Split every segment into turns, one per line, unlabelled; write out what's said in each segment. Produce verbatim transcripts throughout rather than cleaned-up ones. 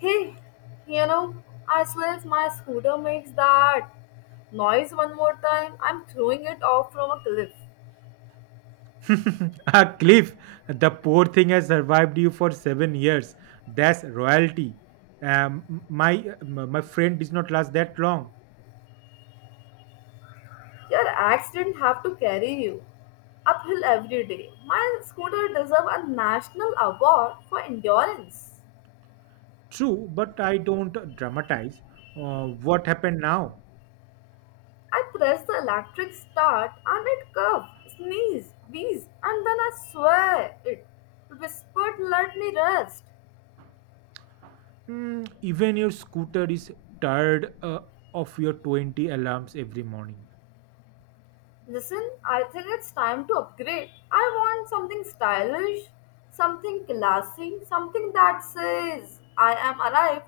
Hey, you know, I swear if my scooter makes that noise one more time, I'm throwing it off from a cliff.
Ah, Cliff, the poor thing has survived you for seven years. That's royalty. Um, my my friend did not last that long.
Your axe didn't have to carry you uphill every day. My scooter deserves a national award for endurance.
True, but I don't dramatize. Uh, what happened now?
I pressed the electric start and it curved, sneezed, wheezed, and then I swear it whispered, let me rest.
Mm, even your scooter is tired uh, of your twenty alarms every morning.
Listen, I think it's time to upgrade. I want something stylish, something classy, something that says, I am arrived.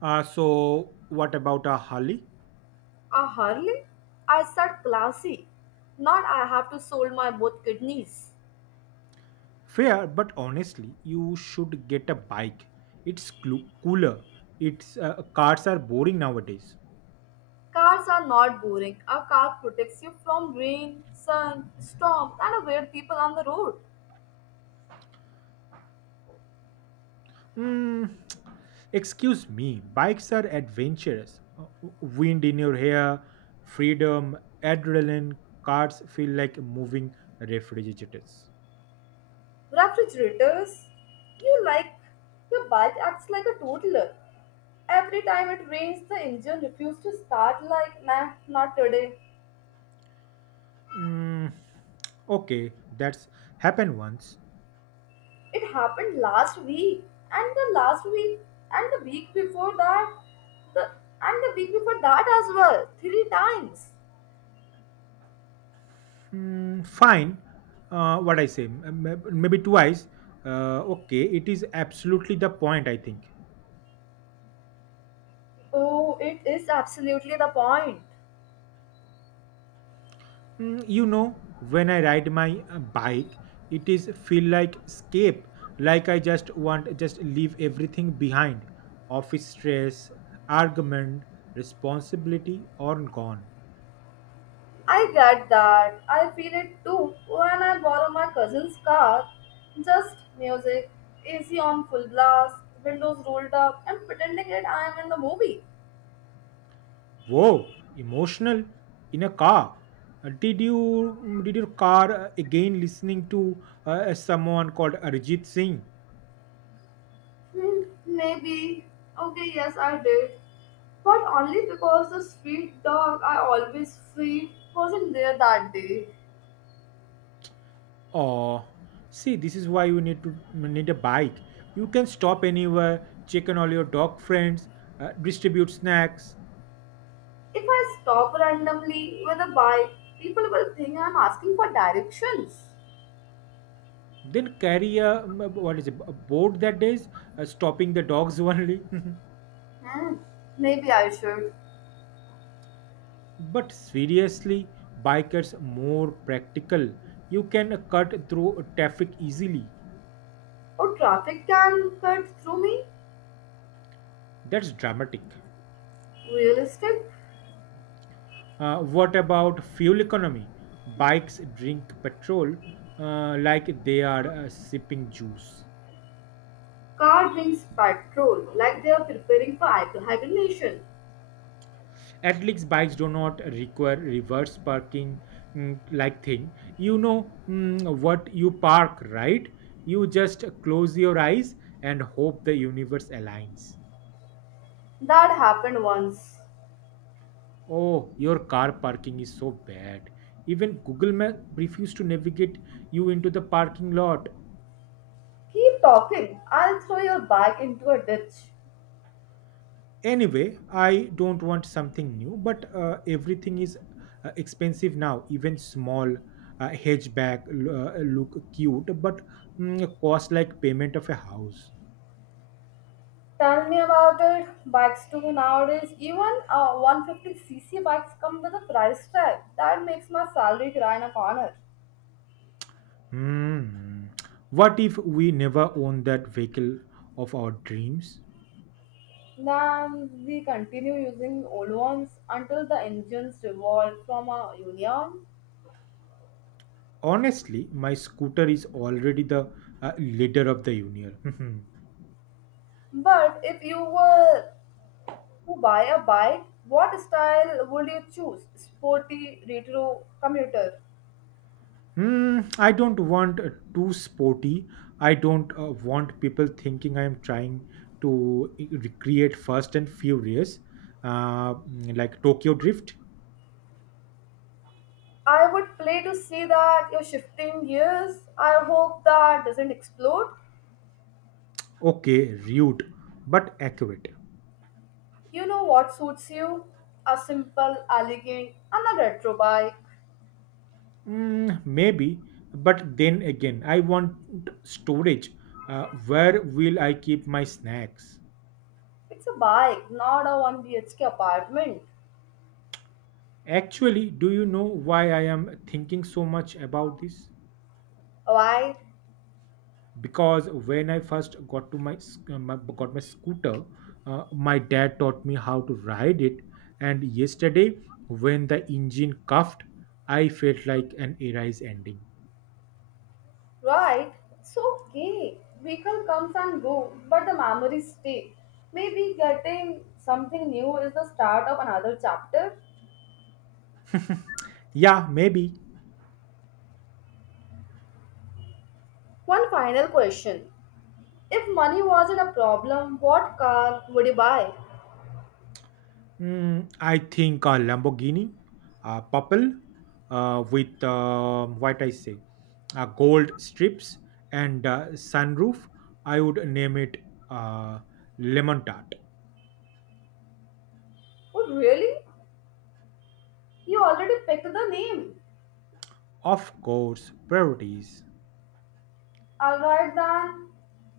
Uh, so, what about a Harley?
A Harley? I said classy. Not I have to sold my both kidneys.
Fair, but honestly, you should get a bike. It's clu- cooler. It's uh, Cars are boring nowadays.
Cars are not boring. A car protects you from rain, sun, storm, and weird people on the road.
Mm, Excuse me, bikes are adventurous. Uh, Wind in your hair, freedom, adrenaline, cars feel like moving refrigerators.
Refrigerators, you like your bike acts like a toddler. Every time it rains, the engine refuses to start like, nah, not today.
Mm, okay, that's happened once.
It happened last week, and the last week, and the week before that, the, and the week before that as well, three times.
Mm, fine. Uh, what I say, m- m- Maybe twice. Uh, okay, it is absolutely the point, I think.
Oh, it is absolutely the point.
Mm, you know, when I ride my uh, bike, it is feel like escape, like I just want just leave everything behind, office stress, argument, responsibility all gone.
I get that. I feel it too when I borrow my cousin's car. Just music, A C on full blast, windows rolled up, and pretending that I am in the movie.
Whoa, emotional in a car. Uh, did you mm, did your car uh, again listening to uh, someone called arjit singh?
Hmm, maybe. Okay, yes, I did. But only because the street dog I always feed wasn't there that day.
Oh, see, this is why you need to need a bike. You can stop anywhere, check on all your dog friends, uh, distribute snacks,
If I stop randomly with a bike, people will think I'm asking for directions.
then carry a um, what is it, a board that is uh, stopping the dogs only.
Hmm, maybe I should.
But seriously, bikers more practical. You can uh, cut through traffic easily.
Or traffic can cut through me.
That's dramatic.
Realistic?
Uh, what about fuel economy? Bikes drink petrol uh, like they are uh, sipping juice.
Car wings patrol like they are preparing for hi- hibernation.
At least bikes do not require reverse parking, mm, like thing, you know mm, what you park, right? You just close your eyes and hope the universe aligns.
That happened once.
Oh, your car parking is so bad, even google map refused to navigate you into the parking lot.
Keep talking. I'll throw your bag into a ditch.
Anyway, I don't want something new, but uh, everything is uh, expensive now. Even small uh, hatchback l- uh, look cute, but mm, cost like payment of a house.
Tell me about it. Bikes too nowadays. Even uh, one fifty c c bikes come with a price tag. That makes my salary cry in a corner.
Hmm. What if we never own that vehicle of our dreams?
Then we continue using old ones until the engines revolt from our union.
Honestly, my scooter is already the uh, leader of the union.
But if you were to buy a bike, what style would you choose? Sporty, retro, commuter?
Hmm, I don't want uh, too sporty. I don't uh, want people thinking I am trying to i- recreate Fast and Furious, uh, mm, like Tokyo Drift.
I would play to see that you're shifting gears. I hope that doesn't explode.
Okay, rude, but accurate.
You know what suits you? A simple, elegant, and a retro bike.
Mm, maybe, but then again, I want storage. Uh, where will I keep my snacks?
It's a bike, not a one B H K apartment.
Actually, do you know why I am thinking so much about this?
Why?
Because when I first got to my, sc- uh, my got my scooter, uh, my dad taught me how to ride it. And yesterday, when the engine cuffed, I felt like an era's ending.
Right? It's okay. Vehicle comes and go, but the memories stay. Maybe getting something new is the start of another chapter.
Yeah, maybe.
One final question. If money wasn't a problem, what car would you buy?
Mm, I think a lamborghini, a purple, uh, with um what I say uh, gold strips and uh, sunroof. I would name it, uh, lemon tart.
Oh, really? You already picked the name.
Of course, priorities.
Alright then.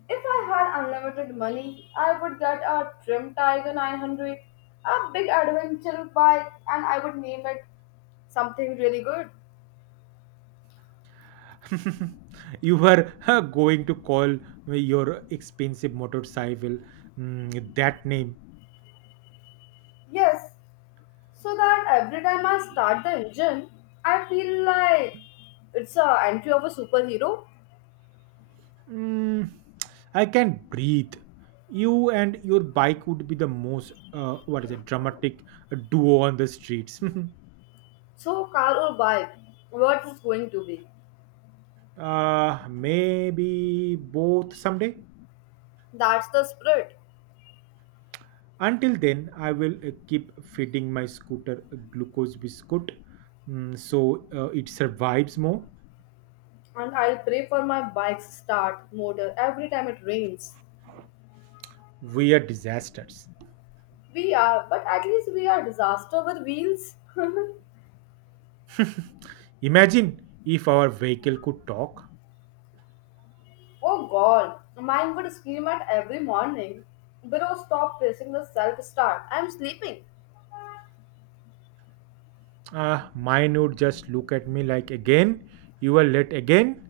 If I had unlimited money, I would get a trim Tiger nine hundred, a big adventure bike, and I would name it something really good.
You were uh, going to call me your expensive motorcycle, mm, that name.
Yes, so that every time I start the engine, I feel like it's a entry of a superhero.
Mm, I can breathe. You and your bike would be the most, uh, what is it, dramatic uh, duo on the streets.
So car or bike, what is going to be?
Uh, maybe both someday.
That's the spirit.
Until then, I will uh, keep feeding my scooter a glucose biscuit, mm, so uh, it survives more.
And I'll pray for my bike's start motor every time it rains.
We are disasters.
We are, but at least we are disaster with wheels.
Imagine if our vehicle could talk.
Oh god, mine would scream at every morning. Bro, stop pressing the self start. I'm sleeping.
Uh, mine would just look at me like, again, you were late again.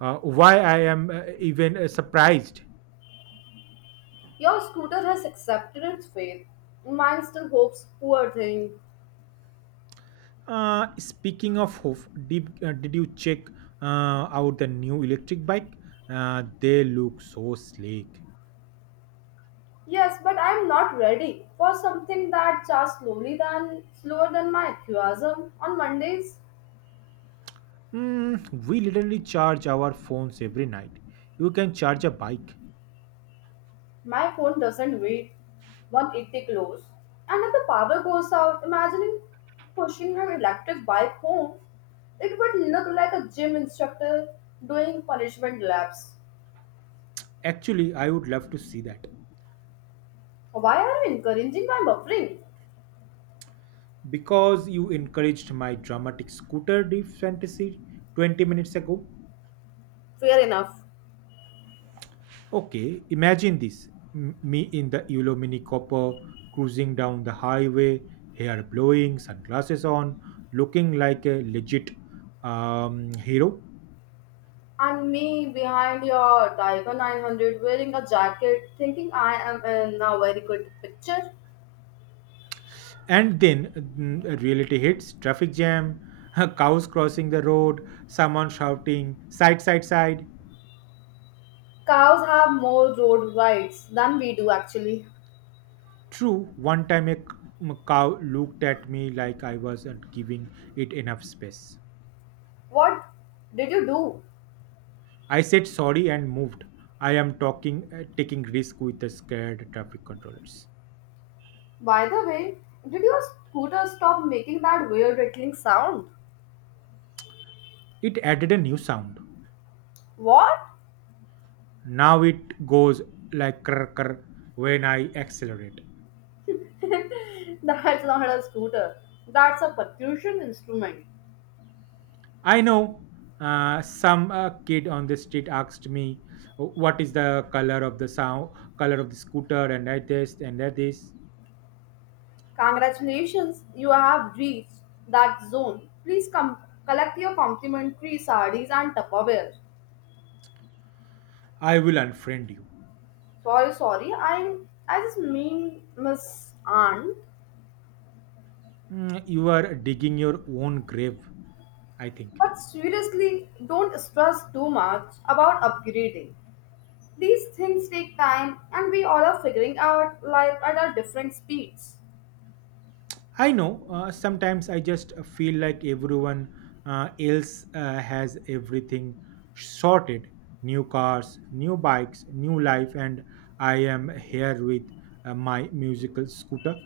Uh, why I am uh, even uh, Surprised.
Your scooter has accepted its fate. Mine still hopes, poor thing.
Uh, speaking of hoof, did, uh, Did you check uh, out the new electric bike? Uh, they look so sleek.
Yes, but I'm not ready for something that charges slowly than slower than my enthusiasm on Mondays.
Mm, we literally charge our phones every night. You can charge a bike.
My phone doesn't wait one eighty close. And if the power goes out, imagining pushing her electric bike home, it would look like a gym instructor doing punishment laps.
Actually, I would love to see that.
Why are you encouraging my buffering?
Because you encouraged my dramatic scooter deep fantasy twenty minutes ago.
Fair enough.
Okay, imagine this, m- me in the Eulo Mini copper cruising down the highway, hair blowing, sunglasses on, looking like a legit um, hero.
And me behind your Tiger nine hundred wearing a jacket, thinking I am in a very good picture.
And then, mm, reality hits, traffic jam, cows crossing the road, someone shouting, side, side, side.
Cows have more road rights than we do, actually.
True, one time a c- m- cow looked at me like I wasn't giving it enough space.
What did you do?
I said sorry and moved. I am talking, uh, taking risk with the scared traffic controllers.
By the way, did your scooter stop making that weird rattling sound?
It added a new sound.
What?
Now it goes like krr krr when I accelerate.
That's not a scooter. That's a percussion instrument.
I know, uh, some uh, kid on the street asked me, "Oh, what is the color of the sound? Color of the scooter?" And that this and that this.
Congratulations, you have reached that zone. Please come collect your complimentary sardines and Tupperware.
I will unfriend you.
Sorry, sorry, I I just mean Miss Aunt.
Mm, you are digging your own grave, I think.
But seriously, don't stress too much about upgrading. These things take time, and we all are figuring out life at our different speeds.
I know. Uh, sometimes I just feel like everyone uh, else uh, has everything sorted, new cars, new bikes, new life, and I am here with uh, my musical scooter.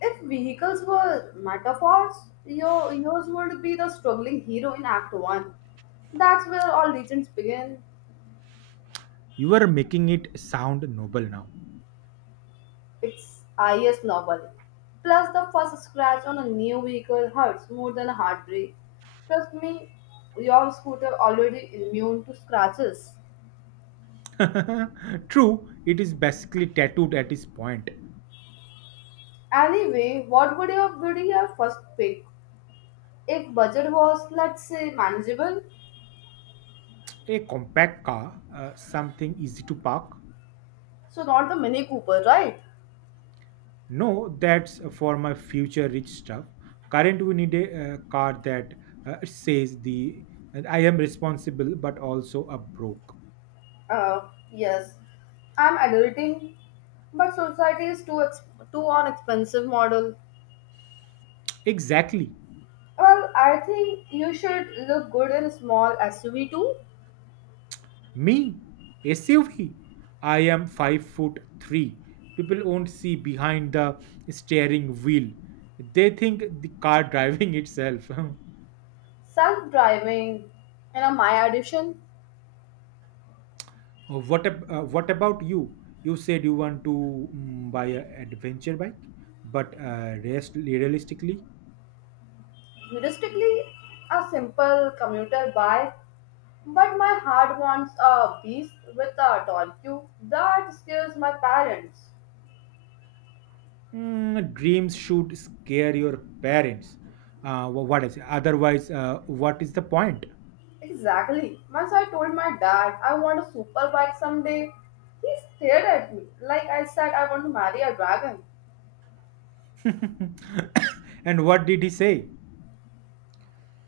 If vehicles were metaphors, your yours would be the struggling hero in Act one. That's where all legends begin.
You are making it sound noble now.
It's I S novel. Plus, the first scratch on a new vehicle hurts more than a heartbreak. Trust me, your scooter already immune to scratches.
True, it is basically tattooed at this point.
Anyway, what would your would be your first pick? If budget was, let's say, manageable,
A compact car, uh, something easy to park.
so not the Mini Cooper, right?
No, that's for my future rich stuff. Current, we need a uh, card that uh, says the, I am responsible, but also a broke.
Uh, yes, I'm adulting, but society is too ex- too on expensive model.
Exactly.
Well, I think you should look good in small S U V too.
Me, S U V. I am five foot three. People won't see behind the steering wheel. They think the car driving itself.
Self-driving, you know, my addition,
Oh, what ab- uh, What about you? You said you want to, mm, buy an adventure bike, but uh, rest realistically,
realistically, a simple commuter bike. But my heart wants a beast with a torque that scares my parents.
Mm, dreams should scare your parents. Uh, wh- what is it? Otherwise, uh, what is the point?
Exactly. Once I told my dad I want a super bike someday, he stared at me like I said I want to marry a dragon.
And what did he say?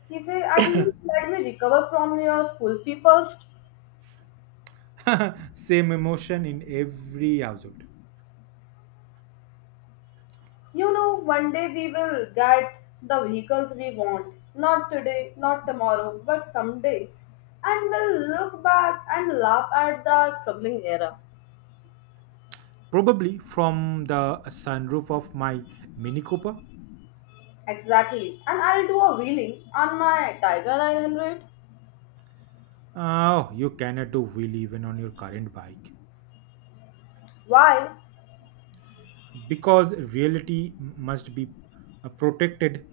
He said, "At least let me recover from your school fee first."
Same emotion in every household.
You know, one day we will get the vehicles we want. Not today, not tomorrow, but someday. And we'll look back and laugh at the struggling era.
Probably from the sunroof of my Mini Cooper.
Exactly. And I'll do a wheeling on my Tiger nine hundred.
Oh, you cannot do wheel even on your current bike
Why?
because reality m- must be uh, protected.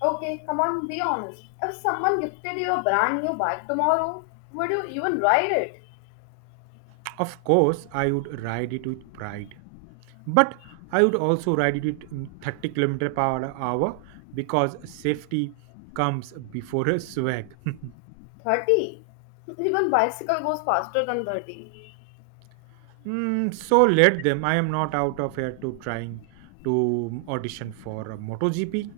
Okay, come on, be honest. If someone gifted you a brand new bike tomorrow, would you even ride it?
Of course, I would ride it with pride. But I would also ride it in thirty kilometer per hour because safety comes before a swag.
thirty? Even bicycle goes faster than thirty.
Mm, so let them, I am not out of here to trying to audition for a MotoGP.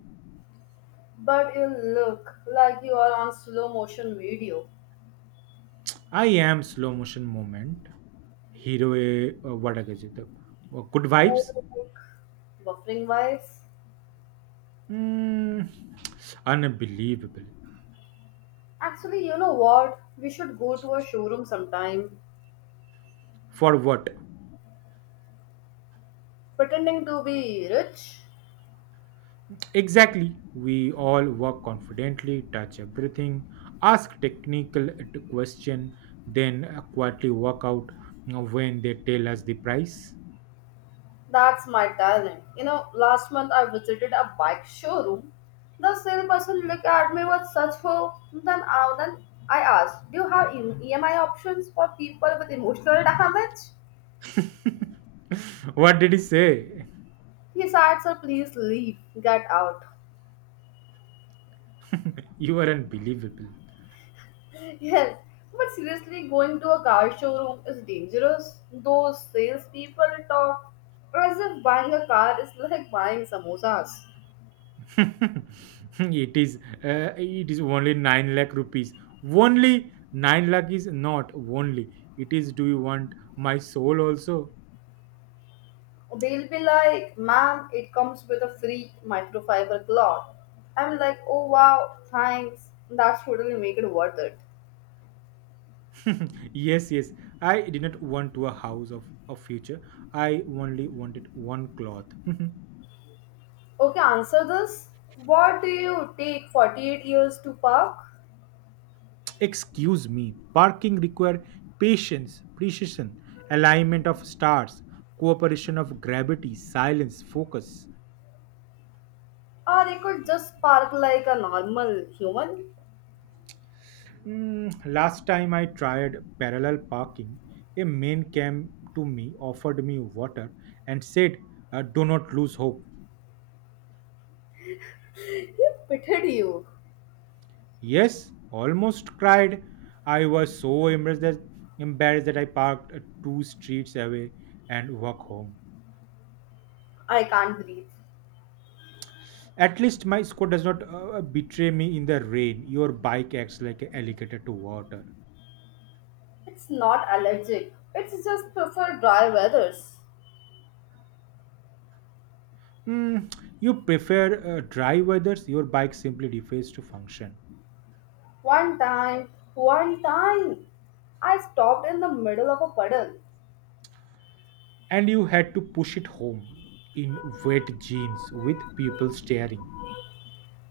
But you look like you are on slow motion video.
I am slow motion moment. Hero eh, uh, what I guess it, uh, good
More
vibes.
like buffering wise.
Mm, unbelievable.
Actually, you know what? We should go to a showroom sometime,
For what?
pretending to be rich.
Exactly. We all work confidently, touch everything, ask technical t- question, then uh, quietly walk out you when they tell us the price.
That's my talent. You know, last month I visited a bike showroom. The salesperson looked at me with such hope. Then, I then I asked, "Do you have E M I options for people with emotional damage?"
What did he say?
He said, "Sir, please leave. Get out."
You are unbelievable.
Yes, but seriously, going to a car showroom is dangerous. Those salespeople talk as if buying a car is like buying samosas.
it is uh, it is only nine lakh rupees. Only nine lakh is not only. It is, do you want my soul also?
They'll be like, ma'am, it comes with a free microfiber cloth. I'm like, oh wow, thanks. That's totally make it worth it.
Yes, yes. I did not want to a house of a future. I only wanted one cloth.
Okay, answer this. What do you take forty-eight years to park?
Excuse me. Parking require patience, precision, alignment of stars, cooperation of gravity, silence, focus.
Or you could just park like a normal human?
Mm, last time I tried parallel parking, a man came to me, offered me water, and said, uh, "Do not lose hope."
He pitted you.
Yes, almost cried. I was so embarrassed that, embarrassed that I parked uh, two streets away and walk home.
I can't breathe.
At least my score does not uh, uh, betray me in the rain. Your bike acts like an alligator to water.
It's not allergic. It's just prefer dry weathers.
Hmm, you prefer uh, dry weathers. Your bike simply defies to function.
One time, one time, I stopped in the middle of a puddle.
And you had to push it home in wet jeans with people staring.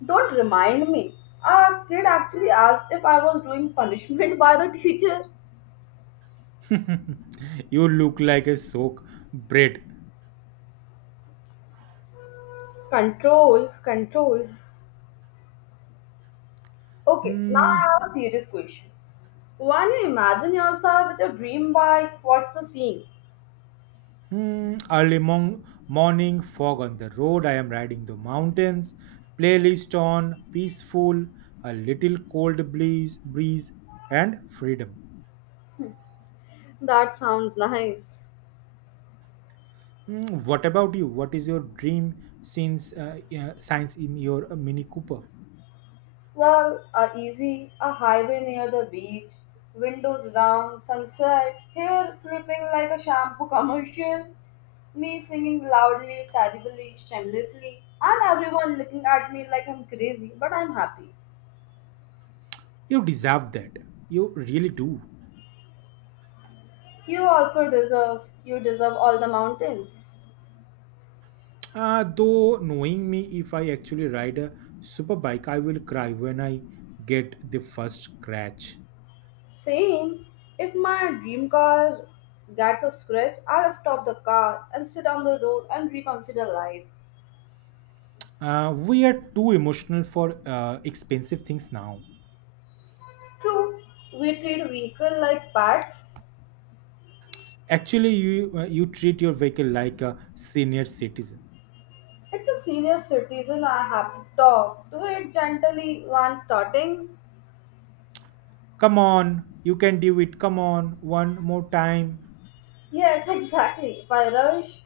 Don't remind me. A kid actually asked if I was doing punishment by the teacher.
You look like a soak bread.
Control, control. Okay, now
Hmm.
I have a serious question. When you imagine yourself with your dream bike, what's the scene?
Hmm, early mon- morning, fog on the road. I am riding the mountains. Playlist on, peaceful, a little cold breeze, breeze, and freedom.
That sounds nice.
Hmm, what about you? What is your dream since uh, uh, science in your uh, Mini Cooper?
Well, uh, easy, a highway near the beach, windows down, sunset, hair flipping like a shampoo commercial, me singing loudly, terribly, shamelessly, and everyone looking at me like I'm crazy, but I'm happy.
You deserve that. You really do.
You also deserve, you deserve all the mountains.
Uh, though knowing me, if I actually ride a super bike, I will cry when I get the first scratch.
Same, if my dream car gets a scratch, I'll stop the car and sit on the road and reconsider life.
Uh, we are too emotional for uh, expensive things now.
True, we treat vehicle like pets,
Actually, you uh, you treat your vehicle like a senior citizen.
it's a senior citizen I have to talk. Do it gently when starting.
Come on, you can do it. Come on, one more time.
Yes, exactly. If I rush,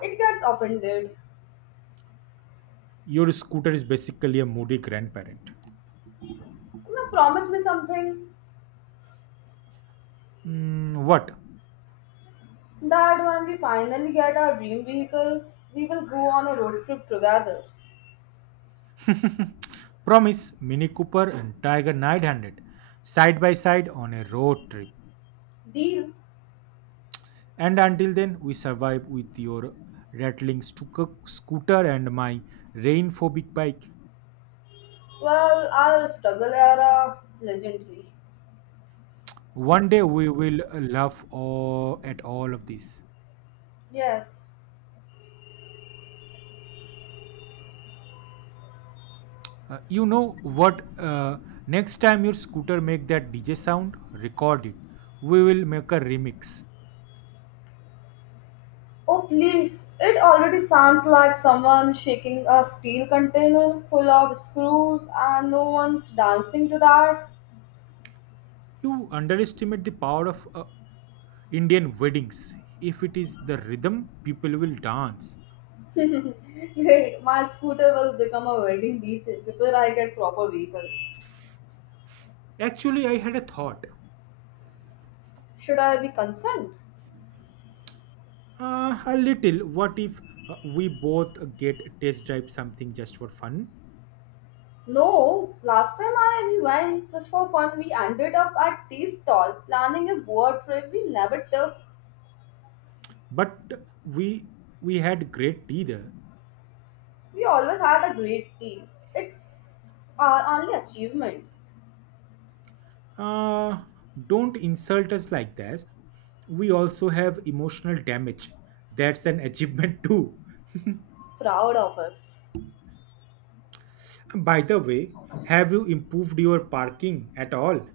it gets offended.
Your scooter is basically a moody grandparent.
Now promise me something
Mm, what?
that when we finally get our dream vehicles, we will go on a road trip together.
Promise, Mini Cooper and Tiger nine hundred side by side on a road trip.
Deal?
And until then, we survive with your rattling stuka- scooter and my rain phobic bike.
Well, our struggle era legendary.
One day we will laugh all, at all of this.
Yes.
Uh, you know what? Uh, next time your scooter make that D J sound, record it. We will make a remix.
Oh please, it already sounds like someone shaking a steel container full of screws and no one's dancing to that.
You underestimate the power of uh, Indian weddings. If it is the rhythm, people will dance.
Wait, my scooter will become a wedding beach before I get proper vehicle.
Actually, I had a thought.
Should I be concerned?
Uh, a little. What if uh, we both get test drive something just for fun?
No, last time I we went just for fun, we ended up at tea stall planning a Goa trip we never took.
But we we had great tea there.
We always had a great tea. It's our only achievement.
Uh, don't insult us like that. We also have emotional damage. That's an achievement too.
Proud of us.
By the way, have you improved your parking at all?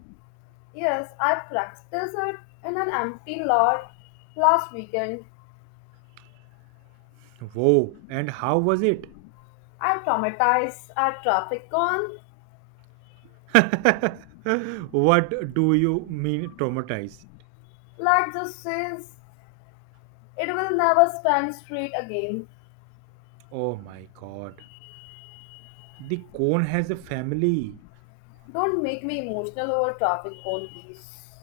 Yes, I practiced it in an empty lot last weekend.
Whoa, and how was it?
I traumatized at traffic con.
What do you mean traumatized?
Let's just say it will never stand straight again.
Oh my god. The cone has a family.
Don't make me emotional over traffic cone, please.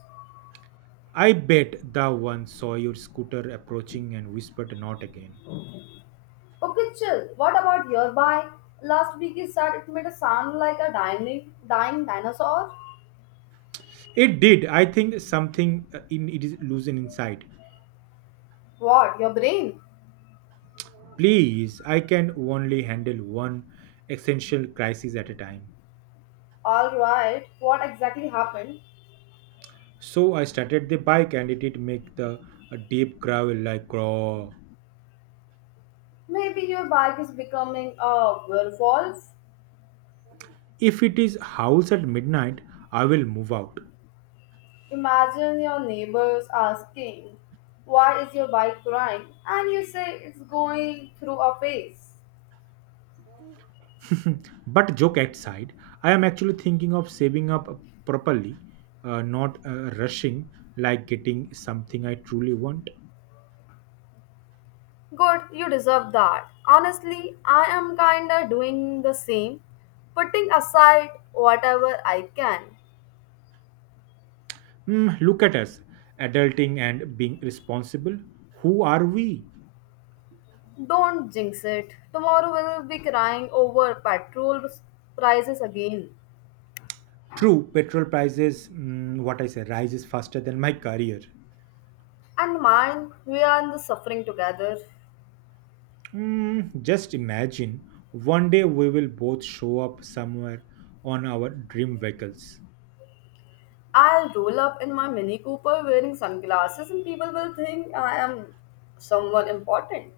I bet the one saw your scooter approaching and whispered, not again.
Okay, chill. What about your bye? Last week you said it made a sound like a dying, dying dinosaur.
It did. I think something uh, in it is losing inside.
What? Your brain?
Please, I can only handle one essential crisis at a time.
Alright, what exactly happened?
So I started the bike and it did make the a deep growl like craw.
Maybe your bike is becoming a werewolf.
If it is house at midnight, I will move out.
Imagine your neighbors asking, why is your bike crying? And you say it's going through a phase.
But joke aside, I am actually thinking of saving up properly, uh, not uh, rushing, like getting something I truly want.
Good, you deserve that. Honestly, I am kinda doing the same, putting aside whatever I can.
Hmm, look at us, adulting and being responsible. Who are we?
Don't jinx it. Tomorrow we'll be crying over petrol prices again.
True, petrol prices, mm, what I say, rises faster than my career.
And mine, we are in the suffering together.
Mm, just imagine, one day we will both show up somewhere on our dream vehicles.
I'll roll up in my Mini Cooper wearing sunglasses, and people will think I am someone important.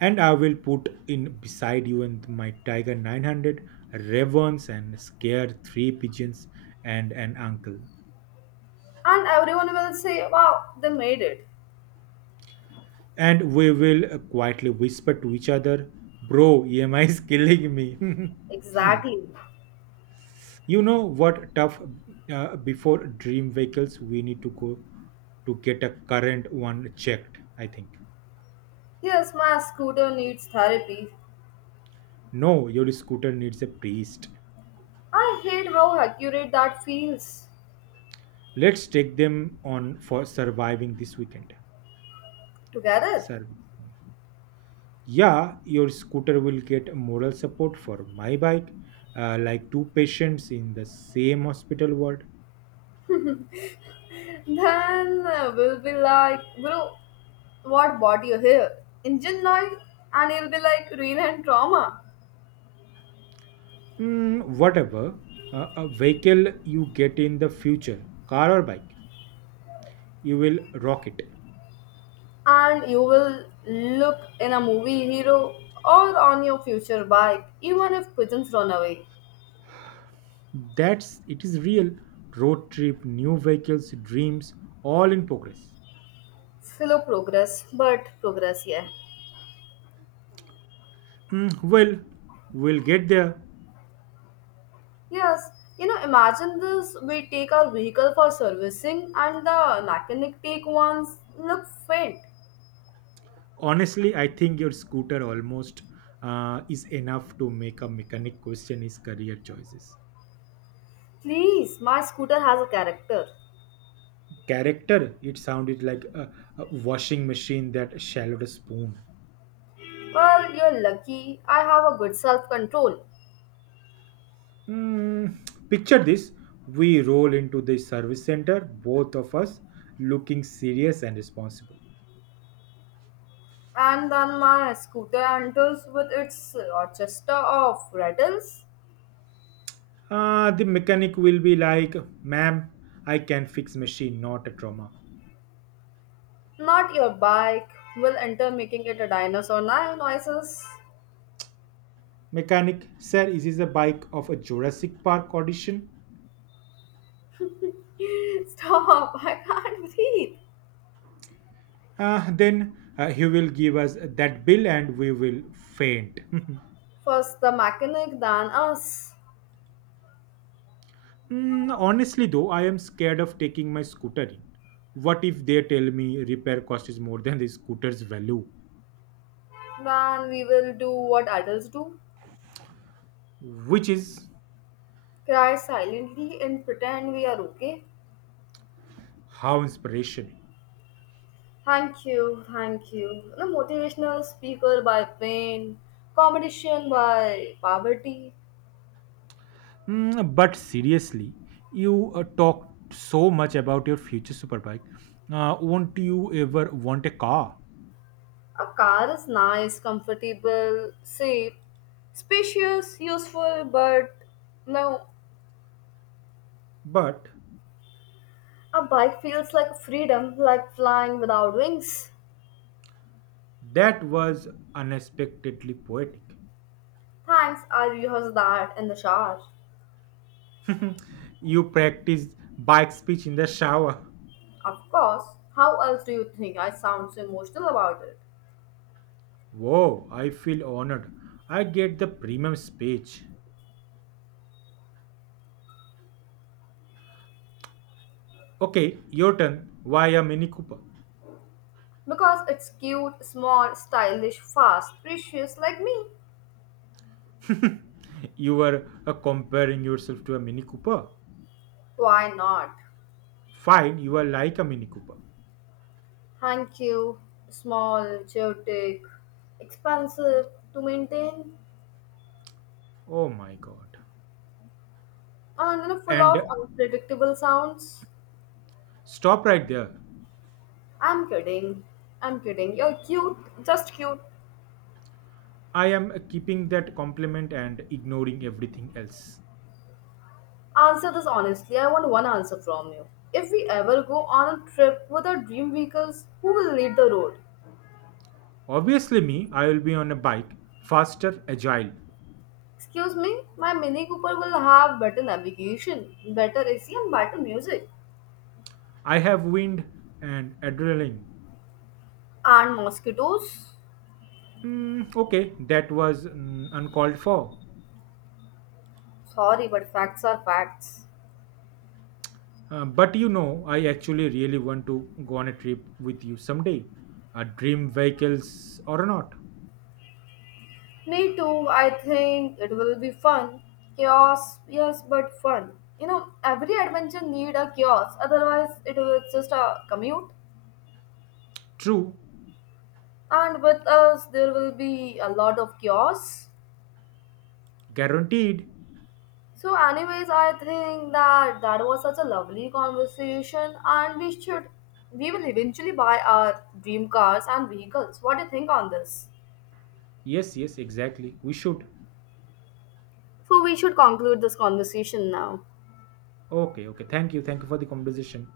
And I will put in beside you in my Tiger nine hundred ravens and scare three pigeons and an uncle.
And everyone will say, wow, they made it.
And we will uh, quietly whisper to each other, bro, E M I is killing me.
Exactly.
you know what tough uh, Before dream vehicles, we need to go to get a current one checked, I think.
Yes, my scooter needs therapy.
No, your scooter needs a priest.
I hate how accurate that feels
Let's take them on for surviving this weekend.
together.
Service. Yeah, your scooter will get moral support for my bike, uh, like two patients in the same hospital ward.
Then uh, we'll be like, bro, what brought you here? Indian life? And he'll be like, real and trauma.
Mm, whatever uh, a vehicle you get in the future, car or bike, you will rock it.
And you will look in a movie hero or on your future bike, even if pigeons run away.
That's it is real road trip, new vehicles, dreams, all in progress.
Slow progress, but progress, yeah.
Mm, well, we'll get there.
Yes, you know, imagine this we take our vehicle for servicing and the mechanic take one's look faint.
Honestly, I think your scooter almost uh, is enough to make a mechanic question his career choices.
Please, my scooter has a character.
Character, it sounded like a, a washing machine that swallowed a spoon.
Well, you're lucky. I have a good self control.
Mm, picture this, we roll into the service center, both of us looking serious and responsible.
And then my scooter enters with its orchestra of rattles.
Uh, the mechanic will be like, ma'am, I can fix machine, not a trauma.
Not your bike will enter, making it a dinosaur now noises.
Mechanic sir, is this a bike of a jurassic park audition?
Stop, I can't breathe.
Uh, then uh, He will give us that bill and we will faint.
First the mechanic, then us.
Mm, honestly though, I am scared of taking my scooter in. What if they tell me repair cost is more than the scooter's value?
Then we will do what adults do
Which is,
cry silently and pretend we are okay.
how inspirational.
Thank you, thank you. A motivational speaker by pain, competition by poverty.
Mm, but seriously, you uh, talk so much about your future superbike. Uh, won't you ever want a car?
A car is nice, comfortable, safe, spacious, useful, but no.
But
A bike feels like freedom, like flying without wings.
that was unexpectedly poetic.
Thanks, I rehearsed that in the shower.
You practiced bike speech in the shower.
Of course, how else do you think I sound so emotional about it?
Whoa, I feel honored. I get the premium speech. Okay, your turn. Why a Mini Cooper?
Because it's cute, small, stylish, fast, precious like me.
You were uh, comparing yourself to a Mini Cooper.
Why not?
Fine, you are like a Mini Cooper.
Thank you. Small, chaotic, expensive to maintain,
Oh my god.
and you know, full
And
of
uh,
unpredictable sounds.
stop right there.
I'm kidding. I'm kidding. You're cute, just cute.
I am uh, keeping that compliment and ignoring everything else.
Answer this honestly. I want one answer from you. If we ever go on a trip with our dream vehicles, who will lead the road?
Obviously, me, I will be on a bike, faster, agile.
Excuse me, my Mini Cooper will have better navigation, better A C, and better music.
I have wind and adrenaline.
And mosquitoes?
Mm, okay, that was mm, uncalled for.
Sorry, but facts are facts.
Uh, but you know, I actually really want to go on a trip with you someday. A dream vehicles or not.
Me too. I think it will be fun. Chaos, yes, but fun. You know, every adventure need a chaos. Otherwise, it was just a commute.
True,
And with us, there will be a lot of chaos.
guaranteed.
So, anyways, I think that that was such a lovely conversation, and we should, we will eventually buy our dream cars and vehicles. What do you think on this?
Yes, yes, exactly. We should.
So, we should conclude this conversation now.
Okay, okay. Thank you. Thank you for the conversation.